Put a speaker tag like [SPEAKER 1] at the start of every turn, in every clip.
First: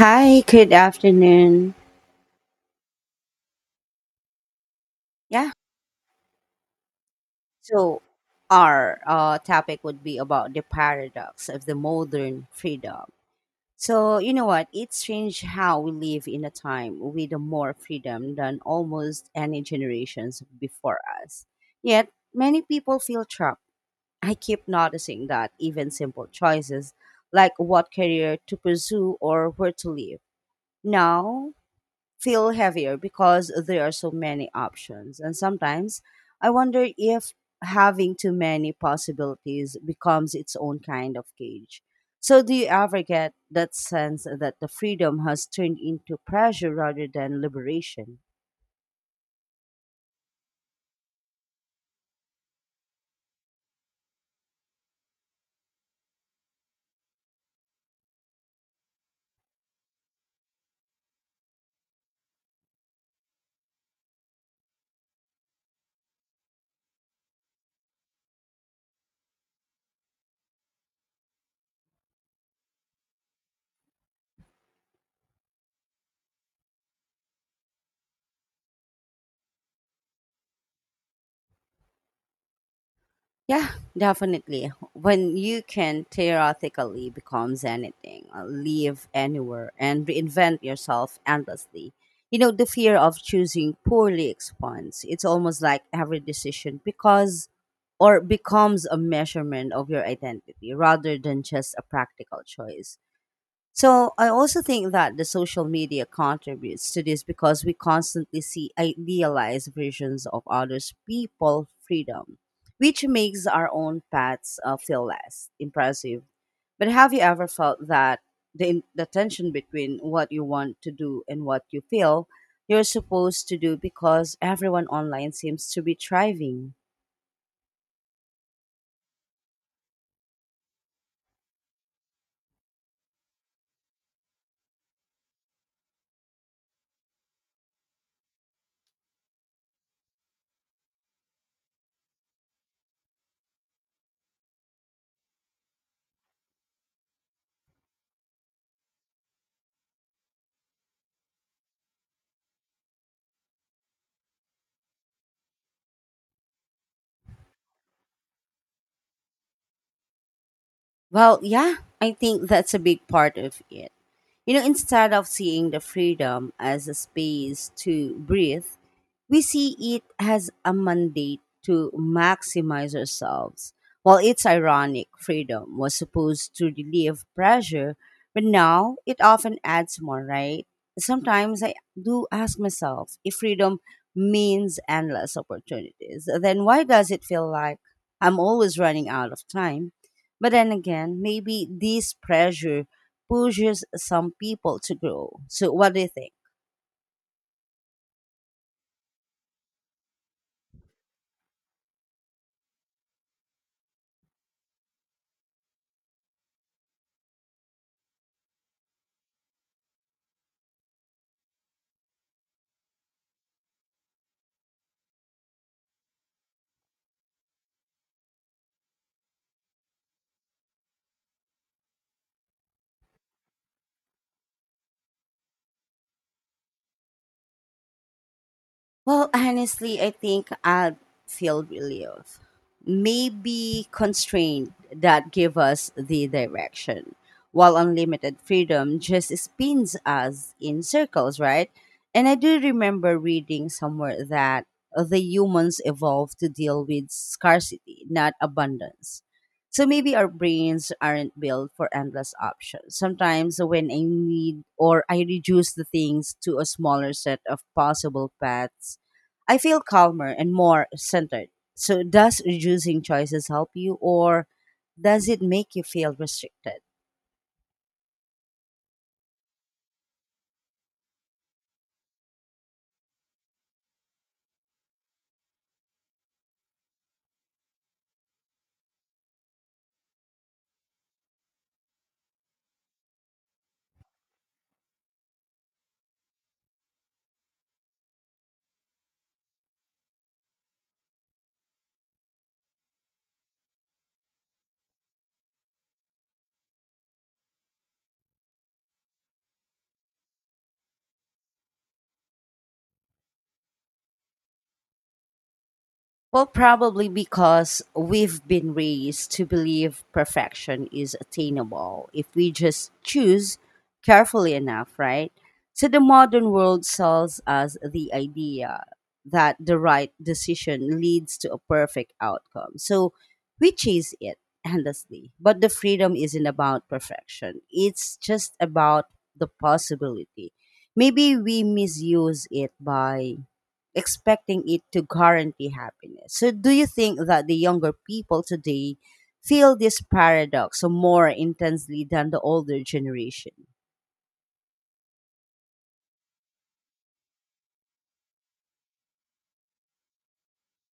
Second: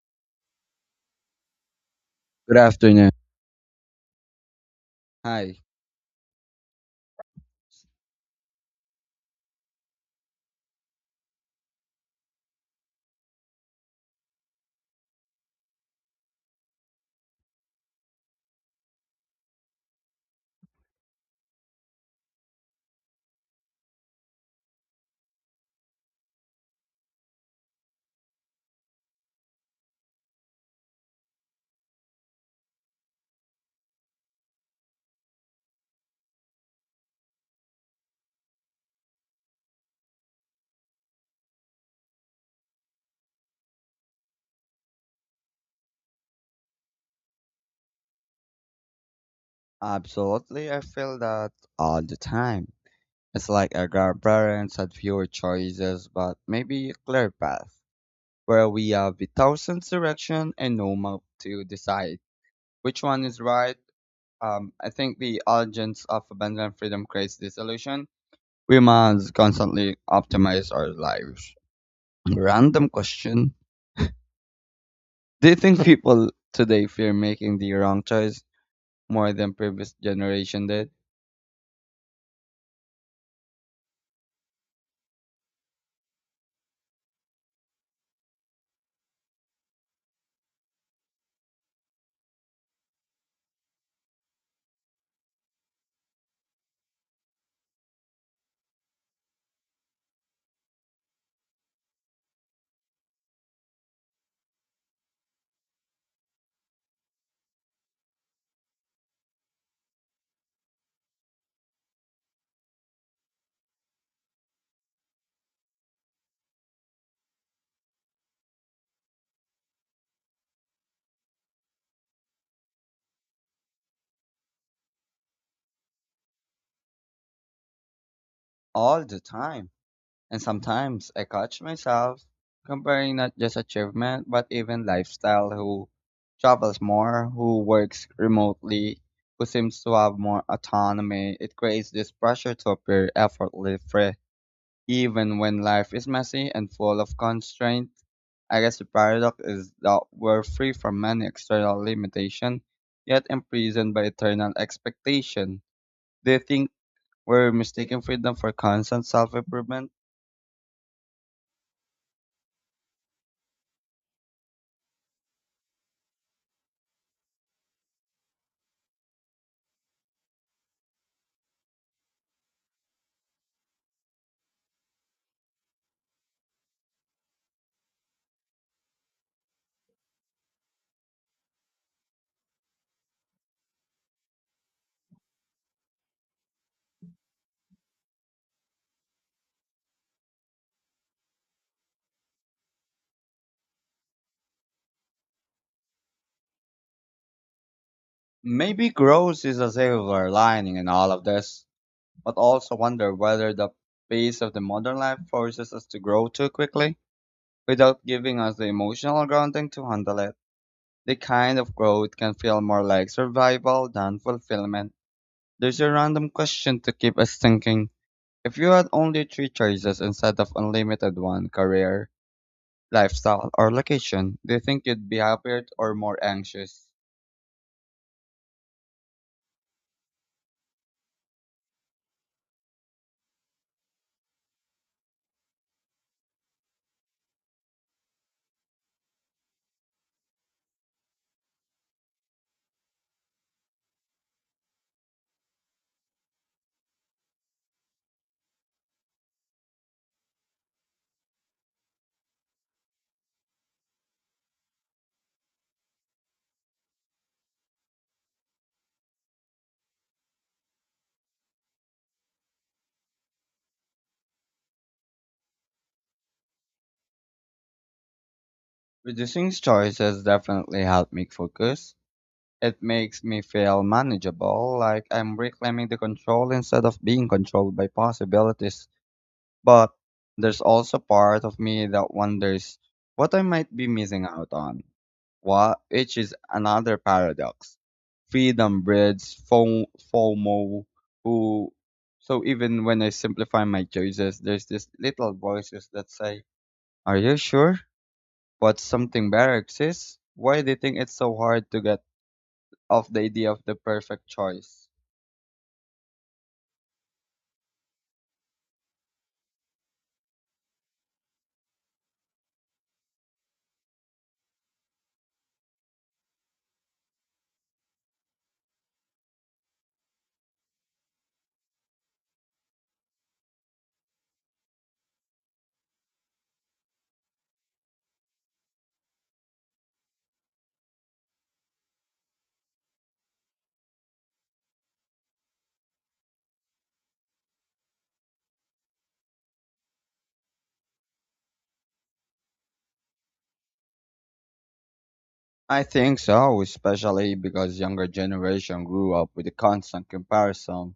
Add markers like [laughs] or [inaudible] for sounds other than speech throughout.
[SPEAKER 1] Hi, good afternoon.
[SPEAKER 2] Good afternoon.
[SPEAKER 1] Yeah,
[SPEAKER 2] Hi.
[SPEAKER 1] so our topic would be about the paradox of the modern freedom. So, you know what? It's strange how we live in a time with more freedom than almost any generations before us. Yet, many people feel trapped. I keep noticing that even simple choices like what career to pursue or where to live now feel heavier because there are so many options. And sometimes I wonder if having too many possibilities becomes its own kind of cage. So, do you ever get that sense that the freedom has turned into pressure rather than liberation?
[SPEAKER 2] Absolutely, I feel that all the time. It's like our grandparents had fewer choices, but maybe a clear path, where we have a thousand direction and no map to decide which one is right. I think the urgence of abundant freedom creates this illusion. We must constantly optimize our lives. Random question: do you think people today fear making the wrong choice more than previous generation did?
[SPEAKER 1] Yeah, definitely. When you can theoretically becomes anything, live anywhere, and reinvent yourself endlessly, you know, the fear of choosing poorly expands. It's almost like every decision because or becomes a measurement of your identity rather than just a practical choice. So I also think that the social media contributes to this because we constantly see idealized versions of others' people freedom, which makes our own paths feel less impressive. But have you ever felt that the tension between what you want to do and what you feel you're supposed to do because everyone online seems to be thriving?
[SPEAKER 2] All the time. And sometimes I catch myself comparing not just achievement, but even lifestyle who travels more, who works remotely, who seems to have more autonomy. It creates this pressure to appear effortless, even when life is messy and full of constraints. I guess the paradox is that we're free from many external limitations, yet imprisoned by eternal expectation. Do you think we're mistaking freedom for constant self-improvement?
[SPEAKER 1] Well, yeah, I think that's a big part of it. You know, instead of seeing the freedom as a space to breathe, we see it as a mandate to maximize ourselves. While it's ironic, freedom was supposed to relieve pressure, but now it often adds more, right? Sometimes I do ask myself if freedom means endless opportunities, then why does it feel like I'm always running out of time? But then again, maybe this pressure pushes some people to grow. So, what do you think?
[SPEAKER 2] Maybe growth is a silver lining in all of this, but also wonder whether the pace of the modern life forces us to grow too quickly without giving us the emotional grounding to handle it. The kind of growth can feel more like survival than fulfillment. There's a random question to keep us thinking. If you had only three choices instead of unlimited one career, lifestyle, or location, do you think you'd be happier or more anxious?
[SPEAKER 1] Well, honestly, I think I'd feel relief. Maybe constraint that give us the direction, while unlimited freedom just spins us in circles, right? And I do remember reading somewhere that the humans evolved to deal with scarcity, not abundance. So maybe our brains aren't built for endless options. Sometimes when I need or I reduce the things to a smaller set of possible paths, I feel calmer and more centered. So, does reducing choices help you, or does it make you feel restricted?
[SPEAKER 2] Reducing choices definitely helped me focus. It makes me feel manageable, like I'm reclaiming the control instead of being controlled by possibilities. But there's also part of me that wonders what I might be missing out on. What, which is another paradox. Freedom breeds FOMO, who, so even when I simplify my choices, there's this little voices that say, "Are you sure? But something better exists. Why do you think it's so hard to get?" of the idea of the perfect choice?
[SPEAKER 1] Well, probably because we've been raised to believe perfection is attainable if we just choose carefully enough, right? So the modern world sells us the idea that the right decision leads to a perfect outcome. So we chase it endlessly. But the freedom isn't about perfection, it's just about the possibility. Maybe we misuse it by expecting it to guarantee happiness. So, do you think that the younger people today feel this paradox more intensely than the older generation?
[SPEAKER 2] I think so, especially because younger generation grew up with a constant comparison.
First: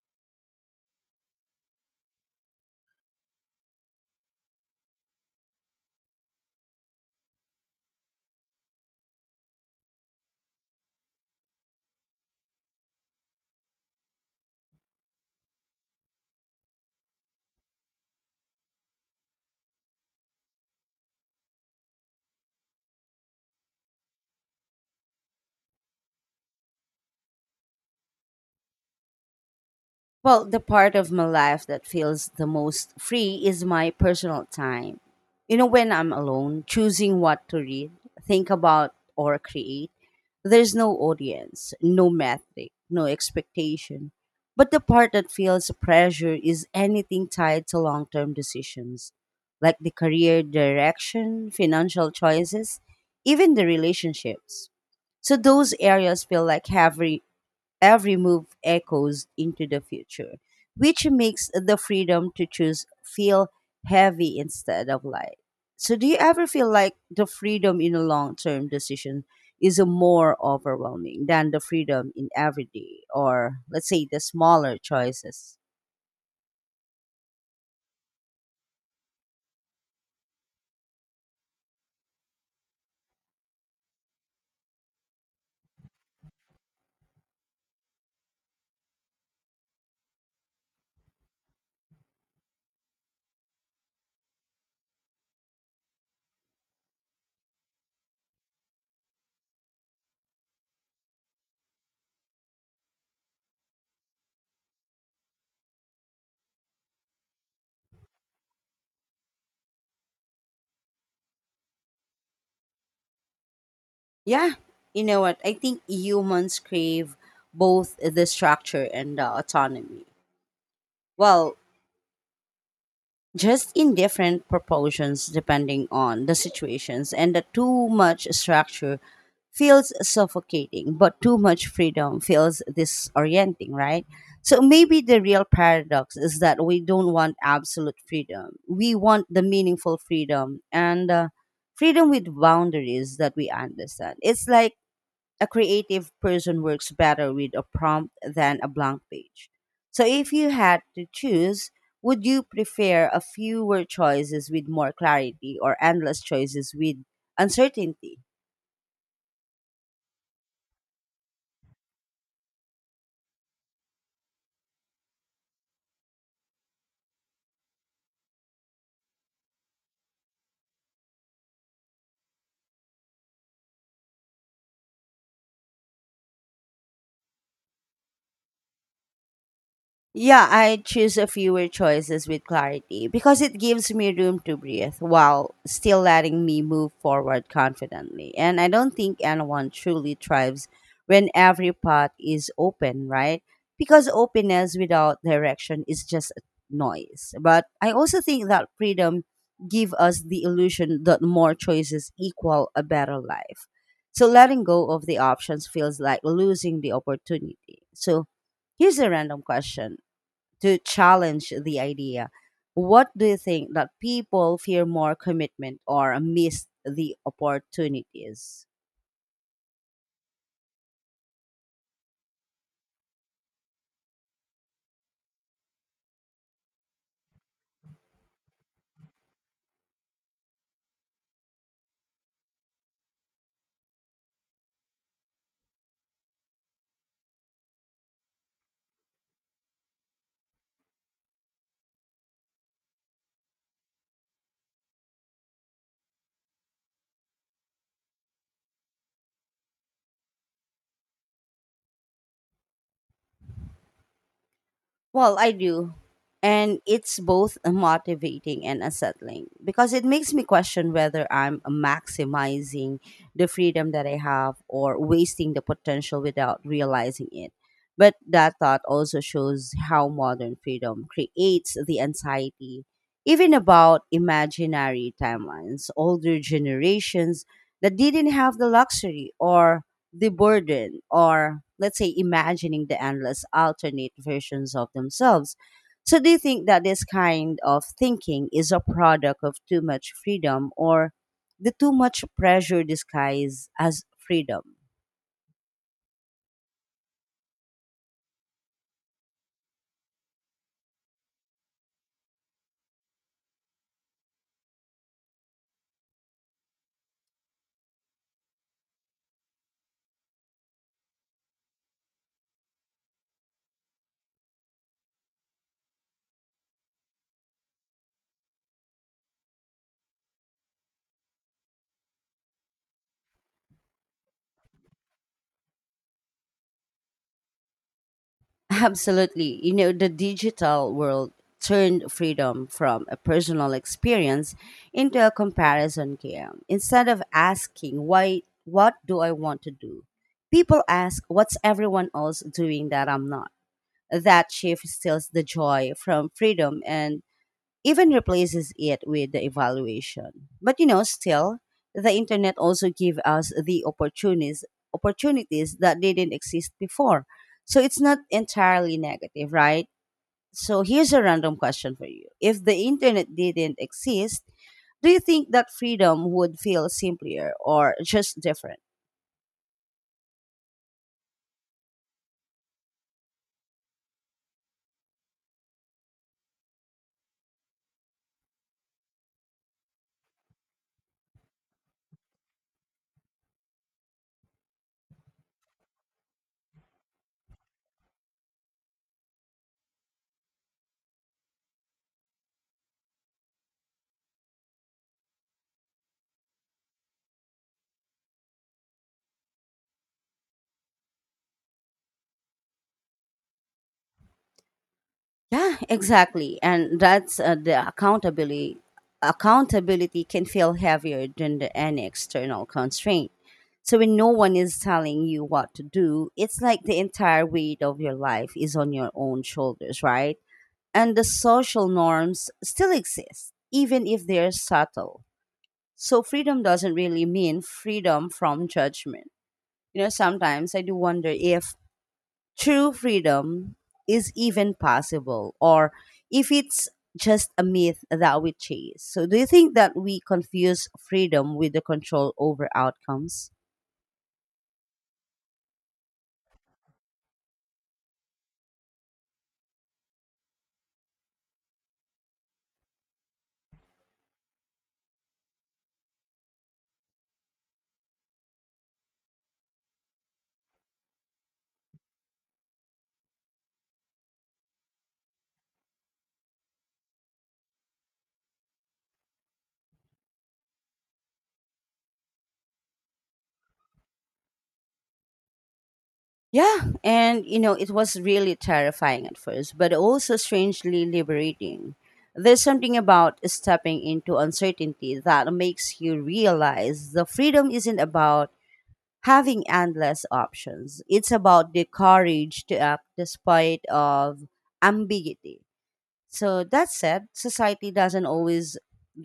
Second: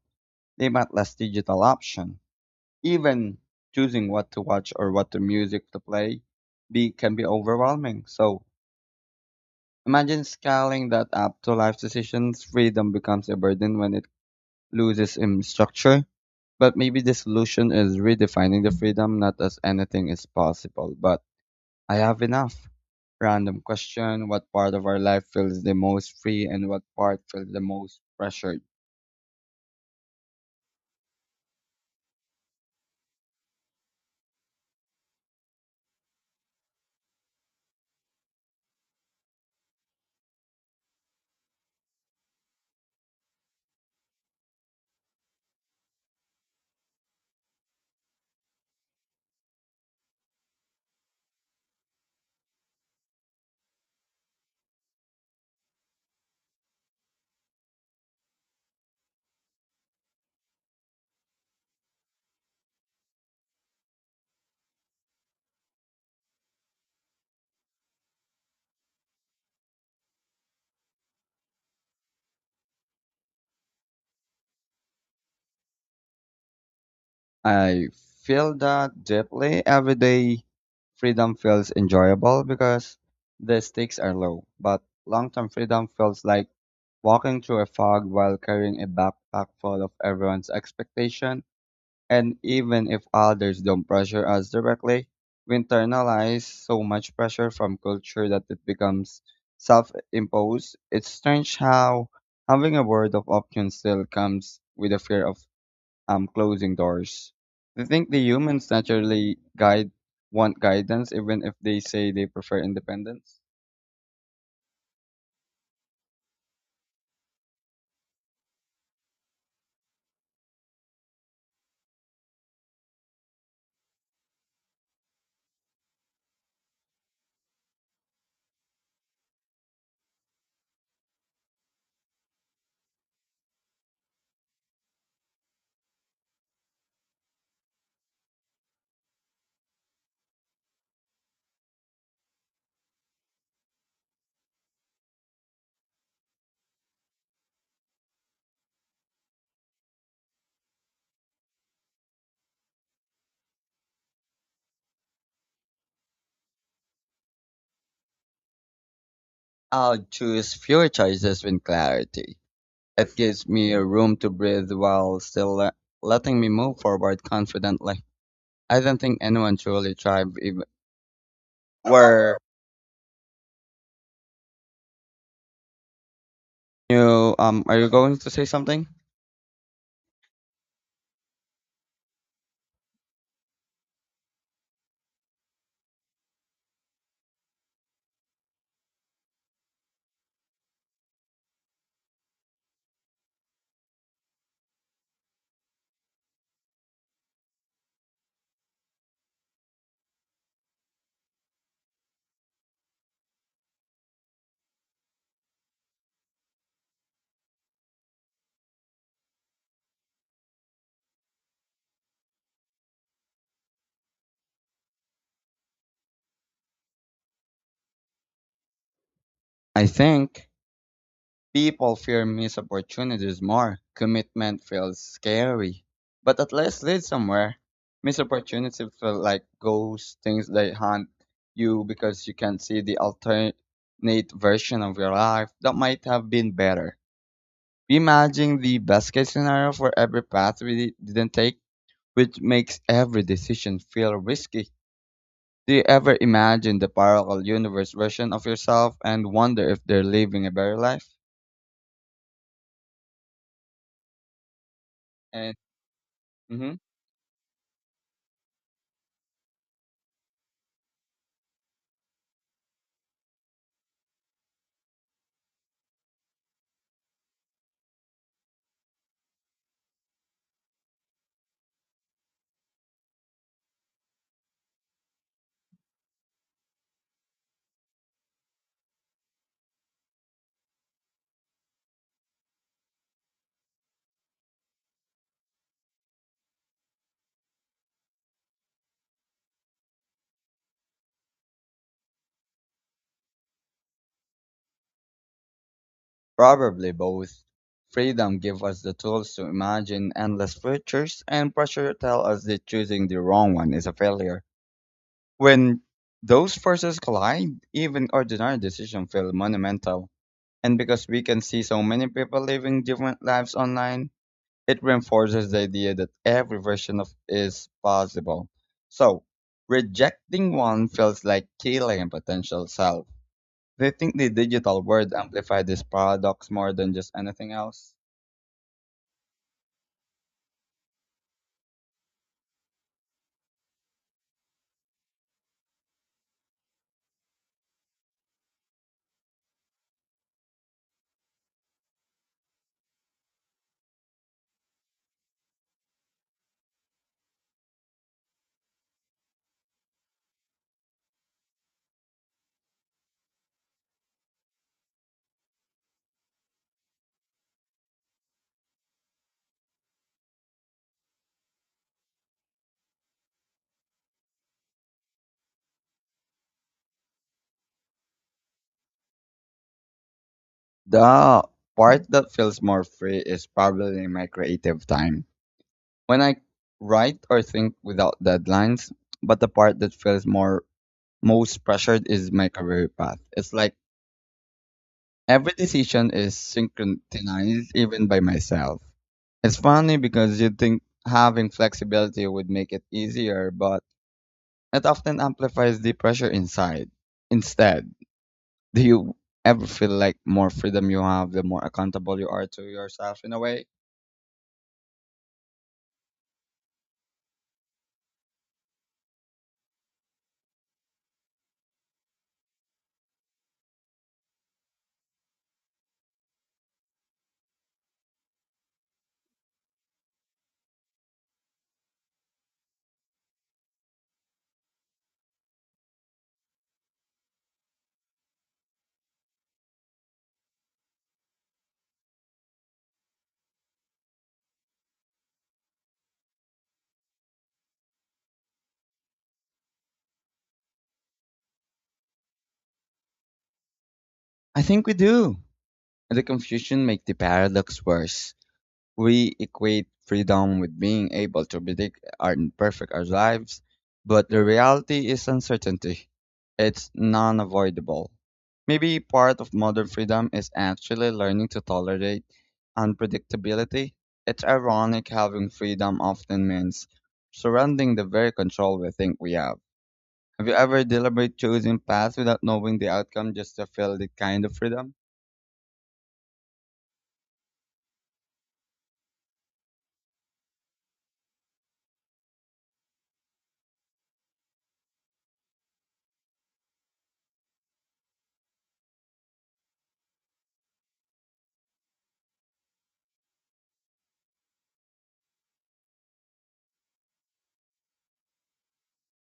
[SPEAKER 2] They might less digital option. Even choosing what to watch or what the music to play be can be overwhelming. So imagine scaling that up to life decisions. Freedom becomes a burden when it loses in structure. But maybe the solution is redefining the freedom not as anything is possible, but I have enough. Random question: what part of our life feels the most free and what part feels the most pressured?
[SPEAKER 1] Well, the part of my life that feels the most free is my personal time. You know, when I'm alone, choosing what to read, think about, or create, there's no audience, no metric, no expectation. But the part that feels pressure is anything tied to long term decisions, like the career direction, financial choices, even the relationships. So those areas feel like heavy, every move echoes into the future, which makes the freedom to choose feel heavy instead of light. So, do you ever feel like the freedom in a long term decision is a more overwhelming than the freedom in everyday or, let's say, the smaller choices?
[SPEAKER 2] I feel that deeply every day. Freedom feels enjoyable because the stakes are low, but long term freedom feels like walking through a fog while carrying a backpack full of everyone's expectation. And even if others don't pressure us directly, we internalize so much pressure from culture that it becomes self imposed. It's strange how having a word of option still comes with a fear of closing doors. They think the humans naturally guide want guidance even if they say they prefer independence.
[SPEAKER 1] Yeah, you know what? I think humans crave both the structure and the autonomy. Well, just in different proportions depending on the situations, and the too much structure feels suffocating but too much freedom feels disorienting, right? So maybe the real paradox is that we don't want absolute freedom, we want the meaningful freedom, and freedom with boundaries that we understand. It's like a creative person works better with a prompt than a blank page. So, if you had to choose, would you prefer a fewer choices with more clarity or endless choices with uncertainty?
[SPEAKER 2] I'll choose fewer choices with clarity. It gives me a room to breathe while still letting me move forward confidently. I don't think anyone truly tried. Where you are you going to say something?
[SPEAKER 1] Yeah, I choose a fewer choices with clarity because it gives me room to breathe while still letting me move forward confidently. And I don't think anyone truly thrives when every path is open, right? Because openness without direction is just noise. But I also think that freedom give us the illusion that more choices equal a better life. So letting go of the options feels like losing the opportunity. So here's a random question to challenge the idea. What do you think that people fear more, commitment or miss the opportunities?
[SPEAKER 2] I think people fear missed opportunities more. Commitment feels scary, but at least lead somewhere. Missed opportunities feel like ghosts, things that haunt you because you can see the alternate version of your life that might have been better. Imagine the best case scenario for every path we didn't take, which makes every decision feel risky. Do you ever imagine the parallel universe version of yourself and wonder if they're living a better life?
[SPEAKER 1] Well, I
[SPEAKER 2] And
[SPEAKER 1] do.
[SPEAKER 2] mhm,
[SPEAKER 1] And it's both motivating and unsettling because it makes me question whether I'm maximizing the freedom that I have or wasting the potential without realizing it. But that thought also shows how modern freedom creates the anxiety, even about imaginary timelines, older generations that didn't have the luxury or the burden or let's say imagining the endless alternate versions of themselves. So do you think that this kind of thinking is a product of too much freedom or the too much pressure disguised as freedom?
[SPEAKER 2] probably both. Freedom gives us the tools to imagine endless futures, and pressure tells us that choosing the wrong one is a failure. When those forces collide, even ordinary decisions feel monumental. And because we can see so many people living different lives online, it reinforces the idea that every version of is possible. So, rejecting one feels like killing a potential self. Do you think the digital world amplified this paradox more than just anything else?
[SPEAKER 1] [laughs] Absolutely. You know, the digital world turned freedom from a personal experience into a comparison game. Instead of asking why, what do I want to do, people ask what's everyone else doing that I'm not. That shift steals the joy from freedom and even replaces it with the evaluation. But you know, still, the internet also give us the opportunities, opportunities that didn't exist before. So it's not entirely negative, right? So here's a random question for you. If the internet didn't exist, do you think that freedom would feel simpler or just different?
[SPEAKER 2] The part that feels more free is probably my creative time. When I write or think without deadlines, but the part that feels more most pressured is my career path. It's like every decision is synchronized, even by myself. It's funny because you'd think having flexibility would make it easier, but it often amplifies the pressure inside. Instead, do you ever feel like more freedom you have, the more accountable you are to yourself in a way?
[SPEAKER 1] Yeah, exactly. And that's the accountability. Accountability can feel heavier than any external constraint. So when no one is telling you what to do, it's like the entire weight of your life is on your own shoulders, right? And the social norms still exist, even if they're subtle. So freedom doesn't really mean freedom from judgment. You know, sometimes I do wonder if true freedom is even possible or if it's just a myth that we chase. So, do you think that we confuse freedom with the control over outcomes?
[SPEAKER 2] I think we do. The confusion makes the paradox worse. We equate freedom with being able to predict and perfect our lives, but the reality is uncertainty. It's non avoidable. Maybe part of modern freedom is actually learning to tolerate unpredictability. It's ironic having freedom often means surrendering the very control we think we have. Have you ever deliberately chosen paths without knowing the outcome just to feel the kind of freedom?
[SPEAKER 1] Yeah, and you know, it was really terrifying at first, but also strangely liberating. There's something about stepping into uncertainty that makes you realize the freedom isn't about having endless options. It's about the courage to act despite of ambiguity. So that said, society doesn't always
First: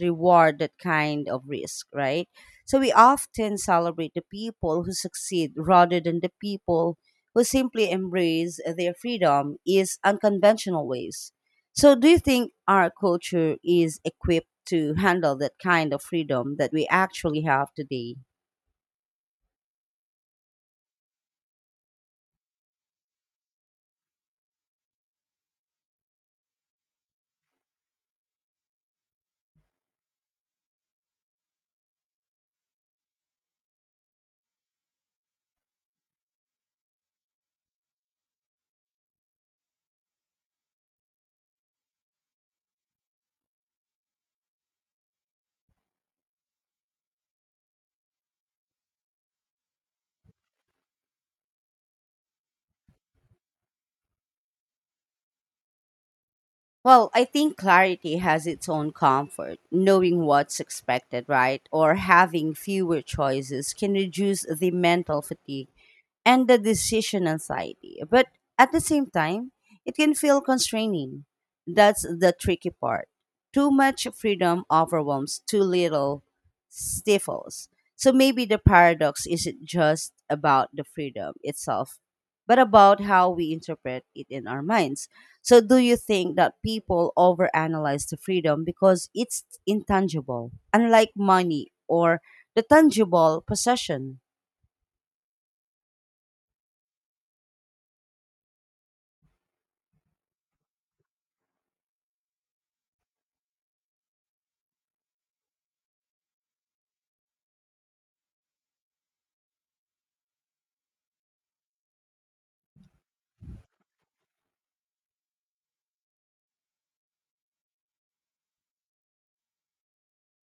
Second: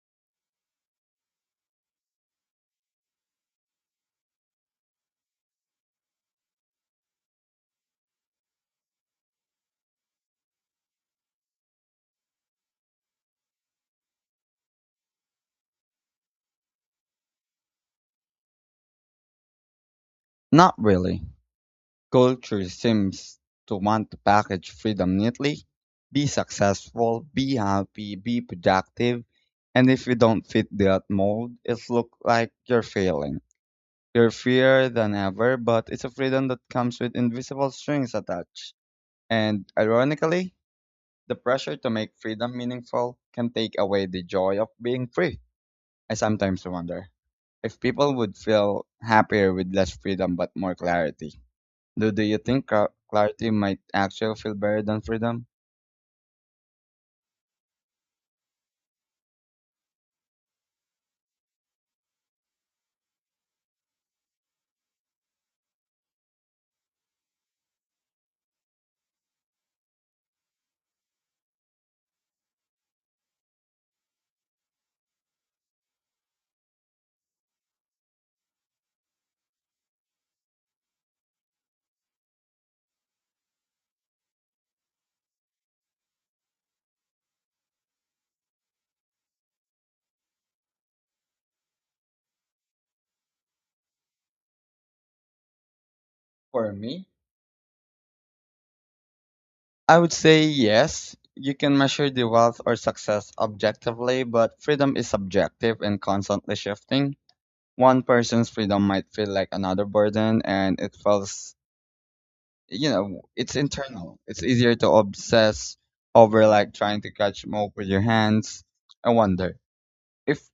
[SPEAKER 1] reward that kind of risk, right? So we often celebrate the people who succeed rather than the people who simply embrace their freedom is unconventional ways. So do you think our culture is equipped to handle that kind of freedom that we actually have today?
[SPEAKER 2] Not really. Culture seems to want to package freedom neatly. Be successful, be happy, be productive, and if you don't fit that mold, it looks like you're failing. You're freer than ever, but it's a freedom that comes with invisible strings attached. And ironically, the pressure to make freedom meaningful can take away the joy of being free. I sometimes wonder if people would feel happier with less freedom but more clarity. Do you think clarity might actually feel better than freedom?
[SPEAKER 1] Well, I think clarity has its own comfort. Knowing what's expected, right, or having fewer choices can reduce the mental fatigue and the decision anxiety. But at the same time, it can feel constraining. That's the tricky part. Too much freedom overwhelms, too little stifles. So maybe the paradox isn't just about the freedom itself, but about how we interpret it in our minds. So, do you think that people overanalyze the freedom because it's intangible, unlike money or the tangible possession?
[SPEAKER 2] For me, I would say yes. You can measure the wealth or success objectively, but freedom is subjective and constantly shifting. One person's freedom might feel like another burden, and it feels, you know, it's internal. It's easier to obsess over like trying to catch more with your hands. I wonder if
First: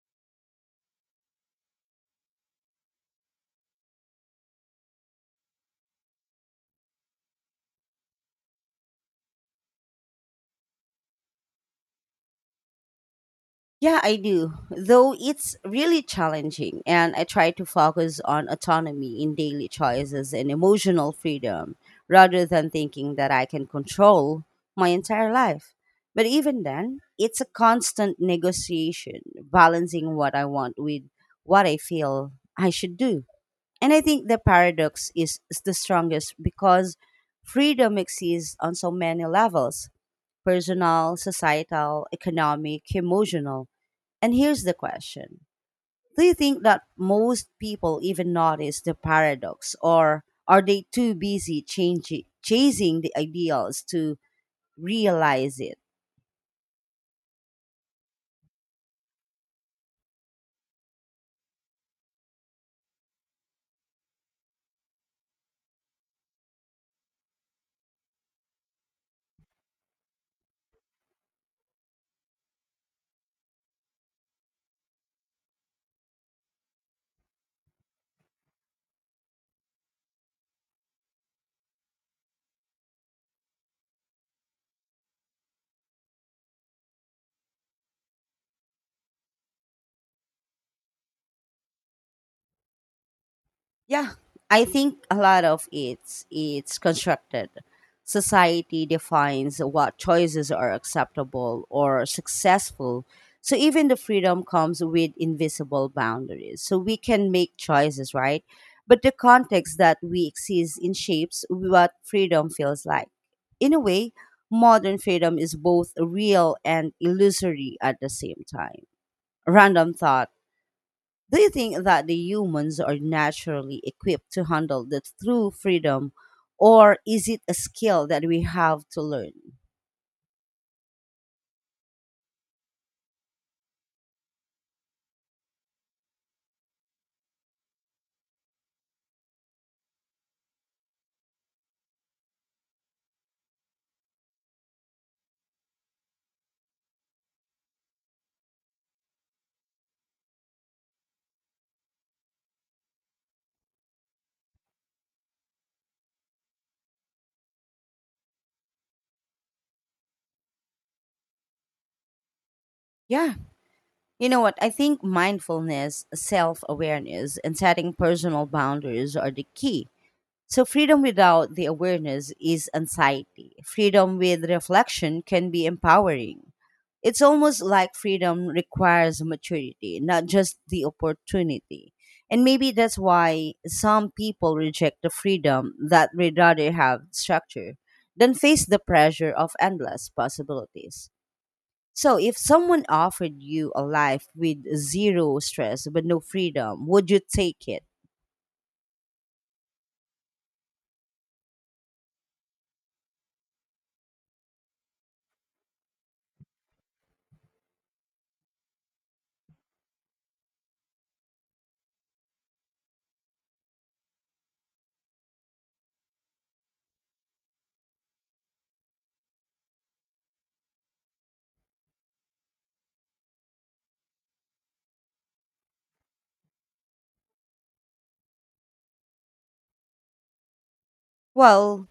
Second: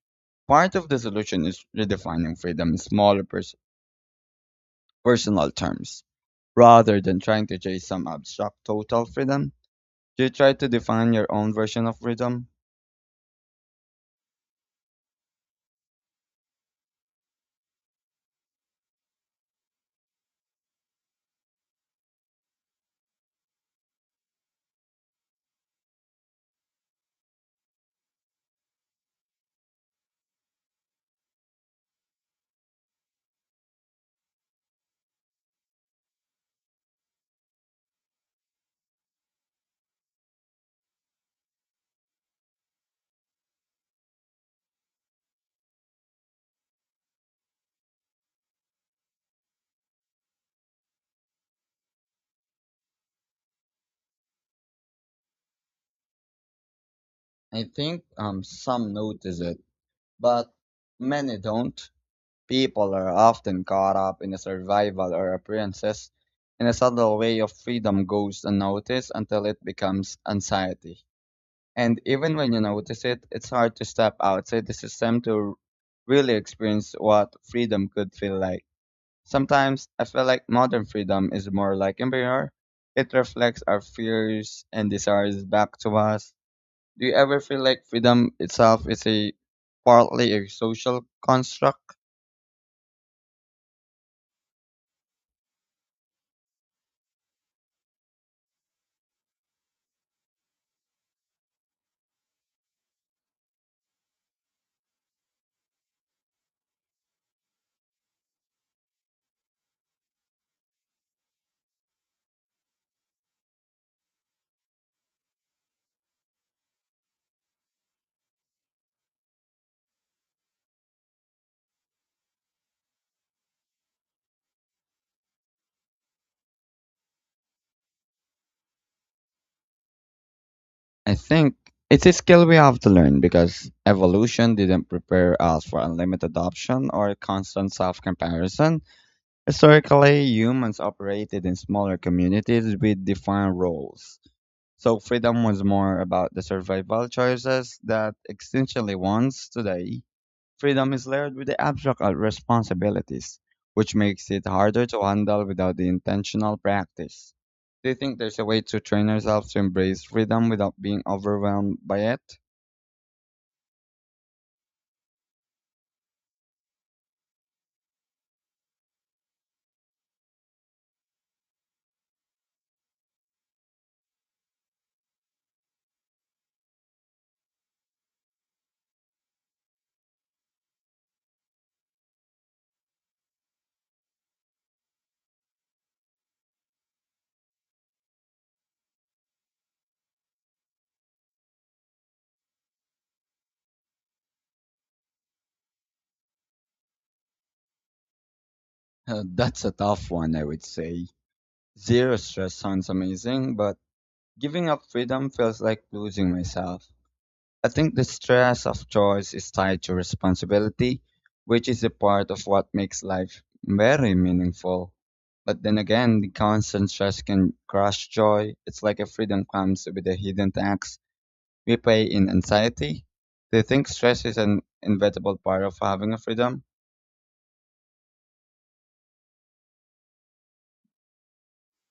[SPEAKER 2] part of the solution is redefining freedom in smaller personal terms. Rather than trying to chase some abstract total freedom, do you try to define your own version of freedom?
[SPEAKER 1] Yeah, I do. Though it's really challenging, and I try to focus on autonomy in daily choices and emotional freedom rather than thinking that I can control my entire life. But even then, it's a constant negotiation, balancing what I want with what I feel I should do. And I think the paradox is the strongest because freedom exists on so many levels, personal, societal, economic, emotional. And here's the question. Do you think that most people even notice the paradox, or are they too busy changing, chasing the ideals to realize it?
[SPEAKER 2] I think some notice it, but many don't. People are often caught up in the survival or appearances, and a subtle way of freedom goes unnoticed until it becomes anxiety. And even when you notice it, it's hard to step outside the system to really experience what freedom could feel like. Sometimes I feel like modern freedom is more like empire. It reflects our fears and desires back to us. Do you ever feel like freedom itself is a partly a social construct?
[SPEAKER 1] Yeah, I think a lot of it's constructed. Society defines what choices are acceptable or successful. So even the freedom comes with invisible boundaries. So we can make choices, right? But the context that we exist in shapes what freedom feels like. In a way, modern freedom is both real and illusory at the same time. Random thought, do you think that the humans are naturally equipped to handle the true freedom, or is it a skill that we have to learn?
[SPEAKER 2] I think it's a skill we have to learn because evolution didn't prepare us for unlimited adoption or constant self comparison. Historically, humans operated in smaller communities with defined roles. So freedom was more about the survival choices that existentially wants today. Freedom is layered with the abstract of responsibilities, which makes it harder to handle without the intentional practice. Do you think there's a way to train ourselves to embrace freedom without being overwhelmed by it?
[SPEAKER 1] Yeah. You know what? I think mindfulness, self awareness, and setting personal boundaries are the key. So, freedom without the awareness is anxiety. Freedom with reflection can be empowering. It's almost like freedom requires maturity, not just the opportunity. And maybe that's why some people reject the freedom that would rather have structure than face the pressure of endless possibilities. So, if someone offered you a life with zero stress but no freedom, would you take it?
[SPEAKER 2] That's a tough one, I would say. Zero stress sounds amazing, but giving up freedom feels like losing myself. I think the stress of choice is tied to responsibility, which is a part of what makes life very meaningful. But then again, the constant stress can crush joy. It's like a freedom comes with a hidden tax we pay in anxiety. Do you think stress is an inevitable part of having a freedom?
[SPEAKER 1] Well,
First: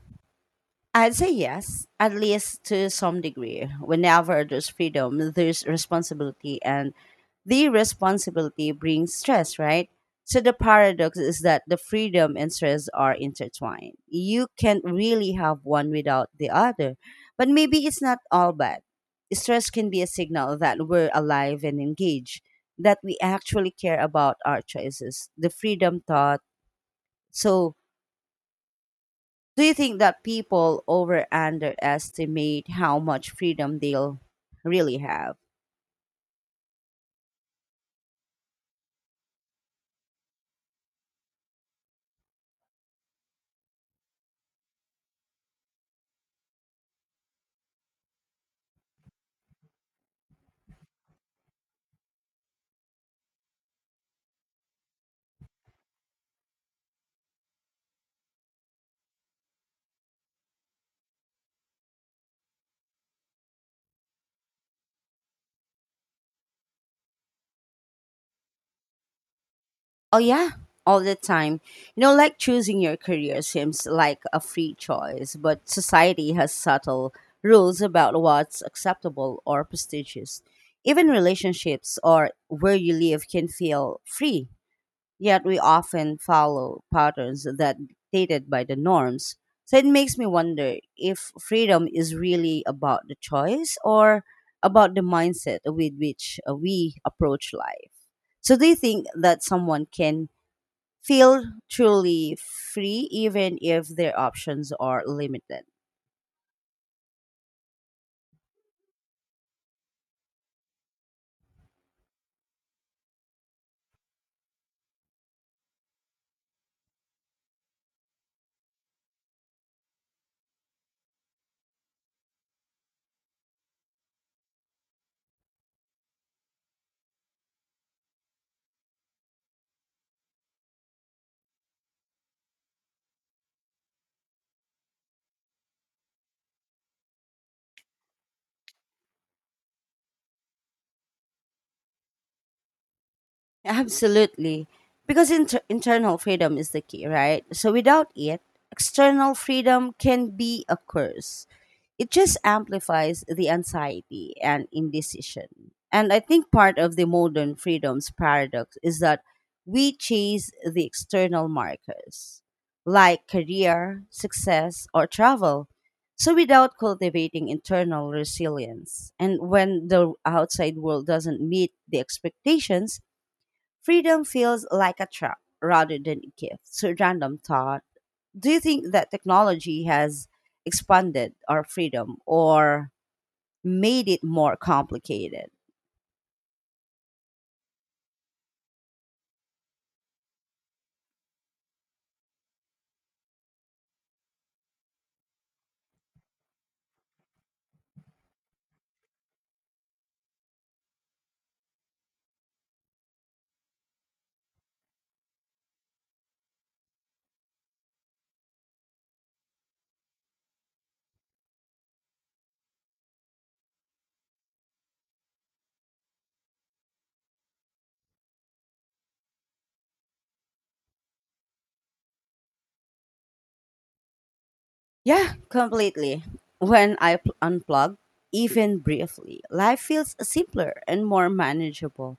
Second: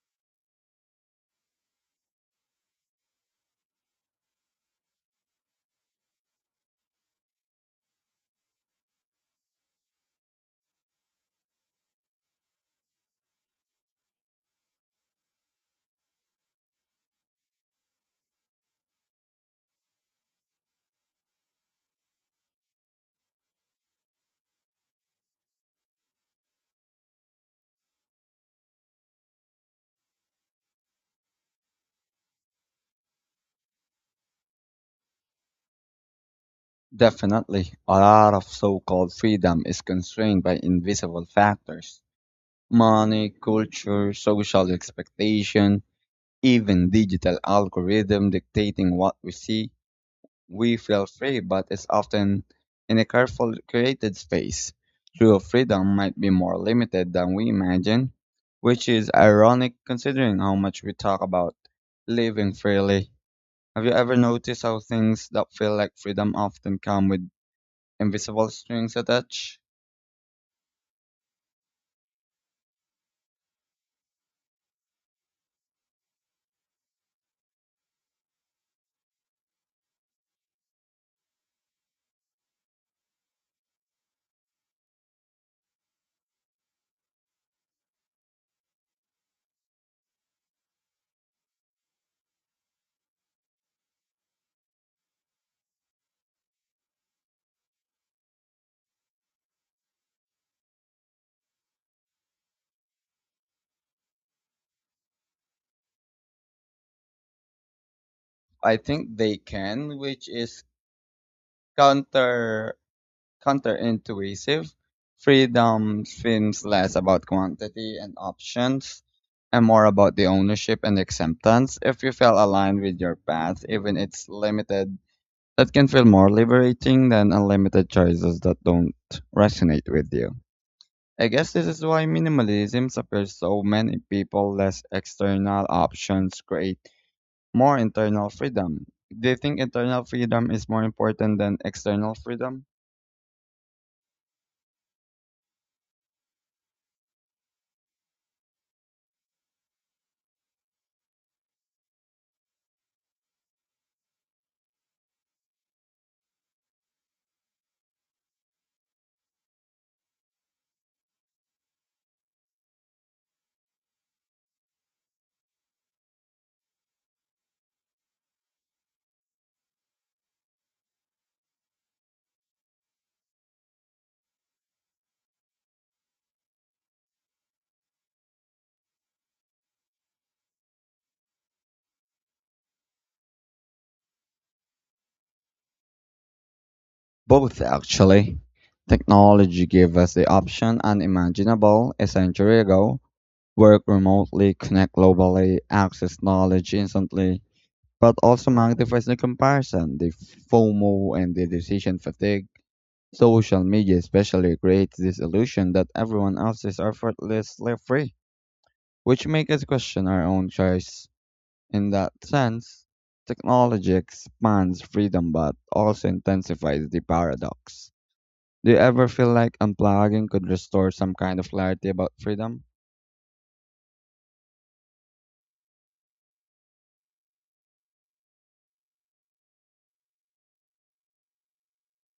[SPEAKER 1] I'd say yes, at least to some degree. Whenever there's freedom, there's responsibility, and the responsibility brings stress, right? So the paradox is that the freedom and stress are intertwined. You can't really have one without the other. But maybe it's not all bad. Stress can be a signal that we're alive and engaged, that we actually care about our choices. The freedom thought. So do you think that people over underestimate how much freedom they'll really have?
[SPEAKER 2] Definitely. A lot of so called freedom is constrained by invisible factors: money, culture, social expectation, even digital algorithm dictating what we see. We feel free, but it's often in a careful created space. True freedom might be more limited than we imagine, which is ironic considering how much we talk about living freely. Have you ever noticed how things that feel like freedom often come with invisible strings attached?
[SPEAKER 1] Oh, yeah, all the time. You know, like choosing your career seems like a free choice, but society has subtle rules about what's acceptable or prestigious. Even relationships or where you live can feel free, yet we often follow patterns that dictated by the norms. So it makes me wonder if freedom is really about the choice or about the mindset with which we approach life. So do you think that someone can feel truly free even if their options are limited?
[SPEAKER 2] I think they can, which is counter counterintuitive. Freedom seems less about quantity and options and more about the ownership and acceptance. If you feel aligned with your path, even it's limited, that can feel more liberating than unlimited choices that don't resonate with you. I guess this is why minimalism appeals so many people. Less external options create more internal freedom. Do you think internal freedom is more important than external freedom?
[SPEAKER 1] Absolutely. Because internal freedom is the key, right? So without it, external freedom can be a curse. It just amplifies the anxiety and indecision. And I think part of the modern freedom's paradox is that we chase the external markers like career, success, or travel. So without cultivating internal resilience, and when the outside world doesn't meet the expectations, freedom feels like a trap rather than a gift. So, random thought, do you think that technology has expanded our freedom or made it more complicated?
[SPEAKER 2] Both, actually. Technology gave us the option unimaginable a century ago: work remotely, connect globally, access knowledge instantly, but also magnifies the comparison, the FOMO, and the decision fatigue. Social media especially creates this illusion that everyone else is effortlessly free, which makes us question our own choice. In that sense, technology expands freedom but also intensifies the paradox. Do you ever feel like unplugging could restore some kind of clarity about freedom?
[SPEAKER 1] Yeah, completely. When I unplug, even briefly, life feels simpler and more manageable.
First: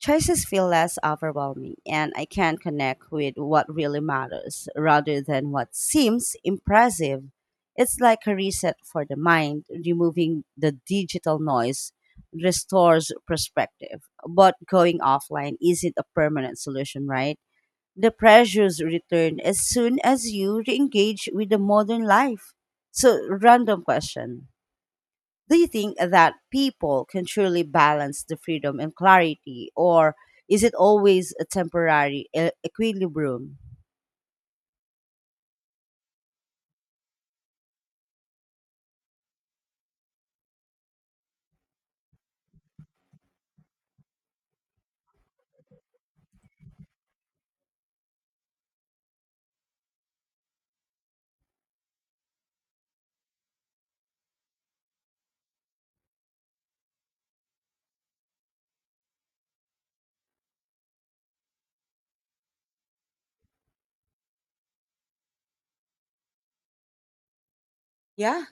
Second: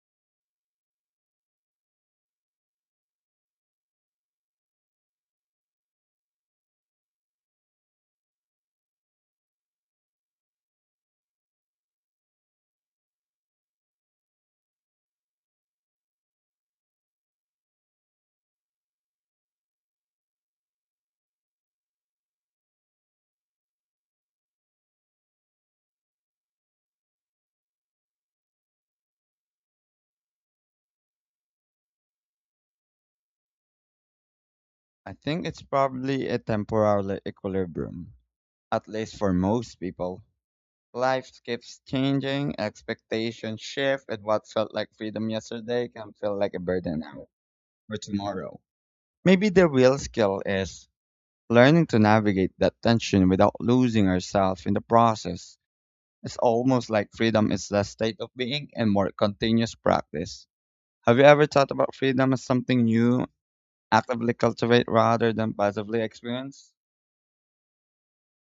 [SPEAKER 1] Choices feel less overwhelming, and I can connect with what really matters rather than what seems impressive. It's like a reset for the mind, removing the digital noise restores perspective. But going offline isn't a permanent solution, right? The pressures return as soon as you re engage with the modern life. So, random question, do you think that people can truly balance the freedom and clarity, or is it always a temporary equilibrium?
[SPEAKER 2] I think it's probably a temporary equilibrium, at least for most people. Life keeps changing, expectations shift, and what felt like freedom yesterday can feel like a burden now or tomorrow. Maybe the real skill is learning to navigate that tension without losing ourselves in the process. It's almost like freedom is a state of being and more continuous practice. Have you ever thought about freedom as something you actively cultivate rather than passively experience?
[SPEAKER 1] Yeah,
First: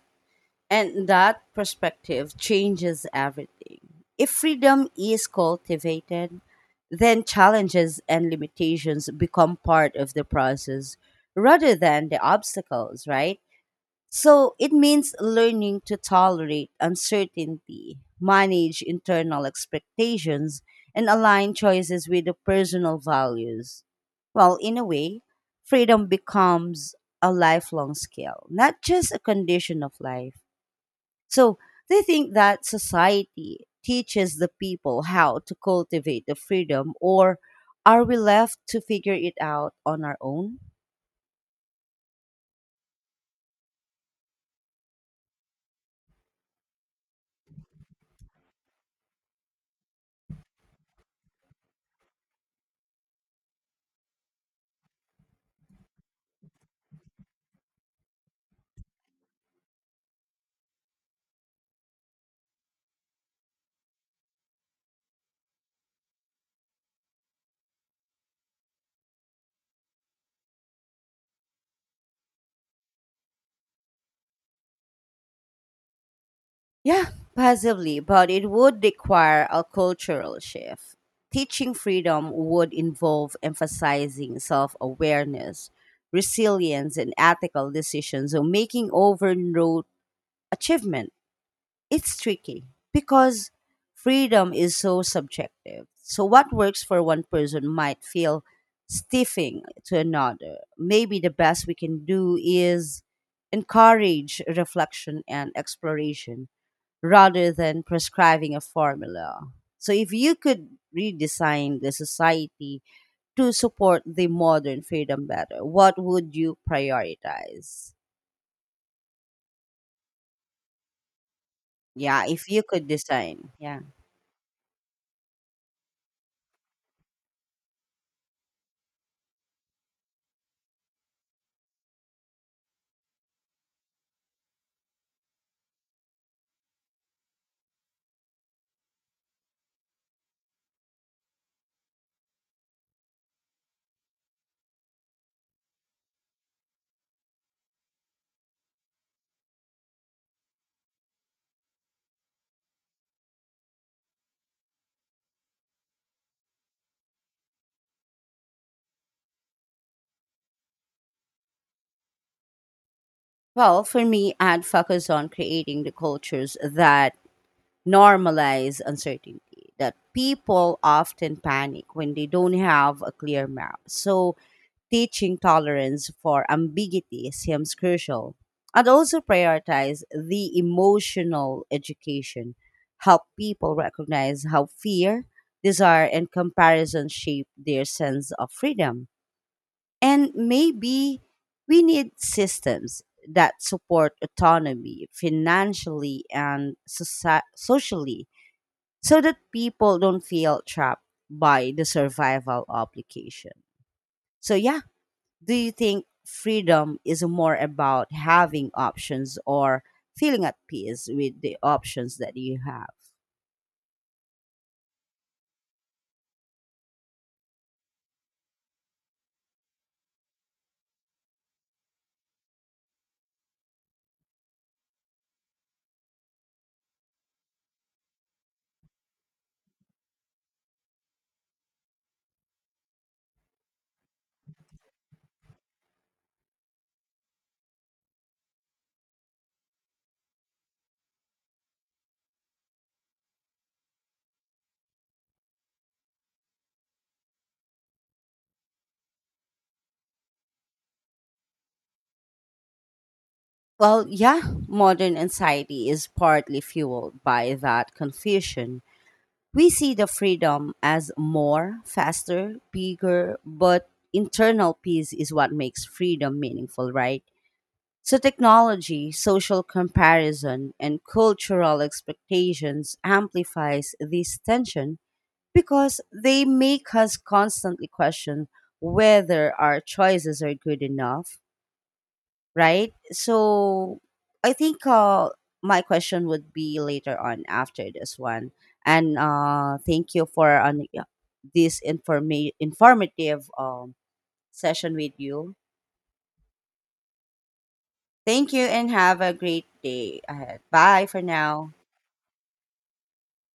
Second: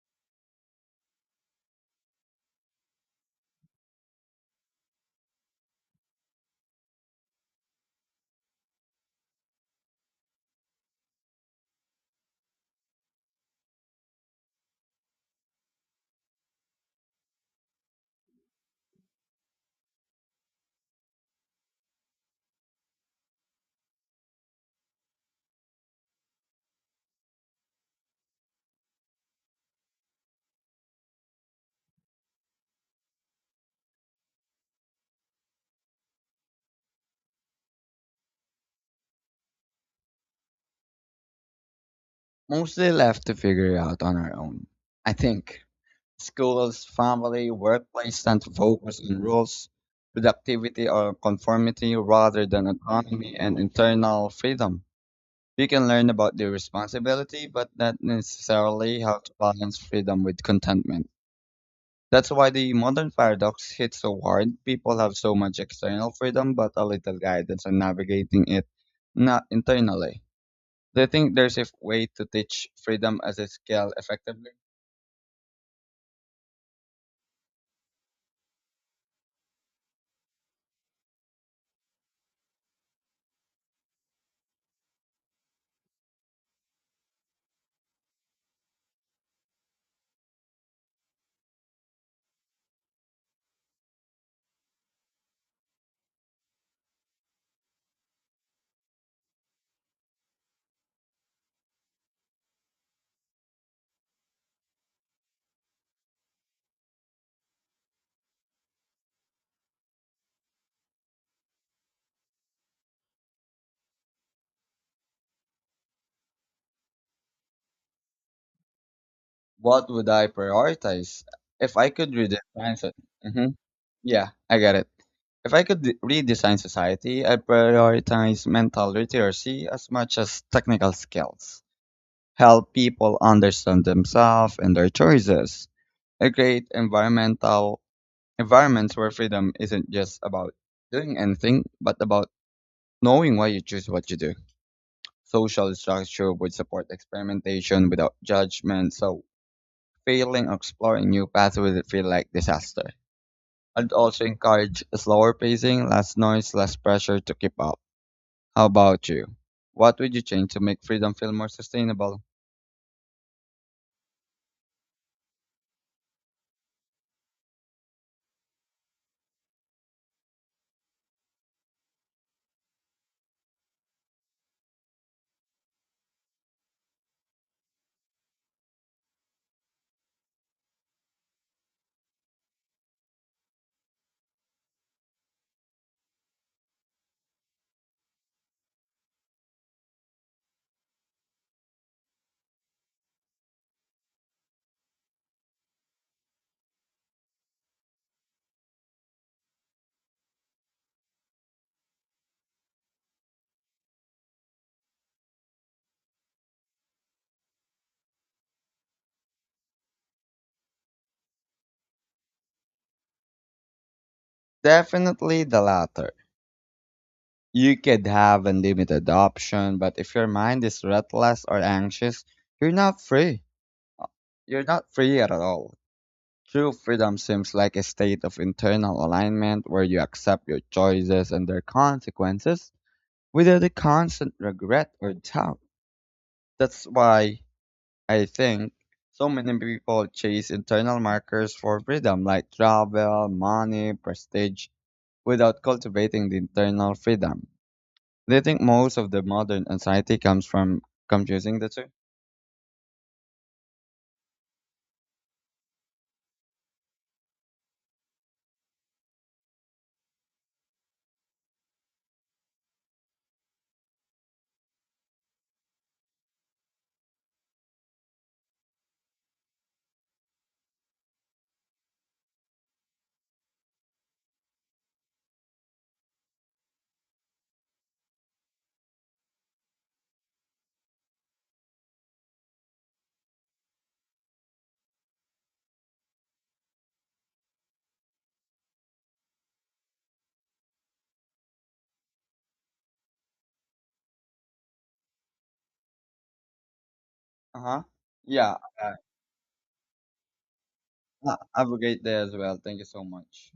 [SPEAKER 1] and that perspective changes everything. If freedom is cultivated, then challenges and limitations become part of the process rather than the obstacles, right? So it means learning to tolerate uncertainty, manage internal expectations, and align choices with the personal values. Well, in a way, freedom becomes a lifelong skill, not just a condition of life. So they think that society teaches the people how to cultivate the freedom, or are we left to figure it out on our own?
[SPEAKER 2] Mostly left to figure out on our own. I think schools, family, workplace tend to focus on rules, productivity, or conformity rather than autonomy and internal freedom. You can learn about the responsibility, but not necessarily how to balance freedom with contentment. That's why the modern paradox hits so hard. People have so much external freedom, but a little guidance on navigating it not internally. Do you think there's a way to teach freedom as a skill effectively?
[SPEAKER 1] Yeah, possibly, but it would require a cultural shift. Teaching freedom would involve emphasizing self awareness, resilience, and ethical decisions, or making overload achievement. It's tricky because freedom is so subjective. So, what works for one person might feel stiffing to another. Maybe the best we can do is encourage reflection and exploration rather than prescribing a formula. So, if you could redesign the society to support the modern freedom better, what would you prioritize?
[SPEAKER 2] What would I prioritize if I could
[SPEAKER 1] Yeah, if you
[SPEAKER 2] redesign
[SPEAKER 1] could
[SPEAKER 2] it? Hmm.
[SPEAKER 1] design. Yeah.
[SPEAKER 2] Yeah, I get it. If I could redesign society, I'd prioritize mental literacy as much as technical skills. Help people understand themselves and their choices. A great environmental environments where freedom isn't just about doing anything, but about knowing why you choose what you do. Social structure would support experimentation without judgment, so failing or exploring new paths would feel like disaster. I'd also encourage slower pacing, less noise, less pressure to keep up. How about you? What would you change to make freedom feel more sustainable?
[SPEAKER 1] Well, for me, I'd focus on creating the cultures that normalize uncertainty, that people often panic when they don't have a clear map. So, teaching tolerance for ambiguity seems crucial. And also prioritize the emotional education, help people recognize how fear, desire, and comparison shape their sense of freedom. And maybe we need systems that support autonomy financially and socially so that people don't feel trapped by the survival obligation. So, yeah, do you think freedom is more about having options or feeling at peace with the options that you have?
[SPEAKER 2] Definitely the latter. You could have unlimited option, but if your mind is restless or anxious, you're not free. You're not free at all. True freedom seems like a state of internal alignment where you accept your choices and their consequences without the constant regret or doubt. That's why I think so many people chase internal markers for freedom like travel, money, prestige without cultivating the internal freedom. Do you think most of the modern anxiety comes from confusing the two?
[SPEAKER 1] Well, yeah, modern anxiety is partly fueled by that confusion. We see the freedom as more, faster, bigger, but internal peace is what makes freedom meaningful, right? So, technology, social comparison, and cultural expectations amplifies this tension because they make us constantly question whether our choices are good enough, right? So I think my question would be later on after this one. And thank you for an, this informative session with you.
[SPEAKER 2] Uh huh.
[SPEAKER 1] Thank
[SPEAKER 2] Yeah,
[SPEAKER 1] you and
[SPEAKER 2] uh,
[SPEAKER 1] have a great day ahead. Bye for now.
[SPEAKER 2] I'll get there as well. Thank you so much.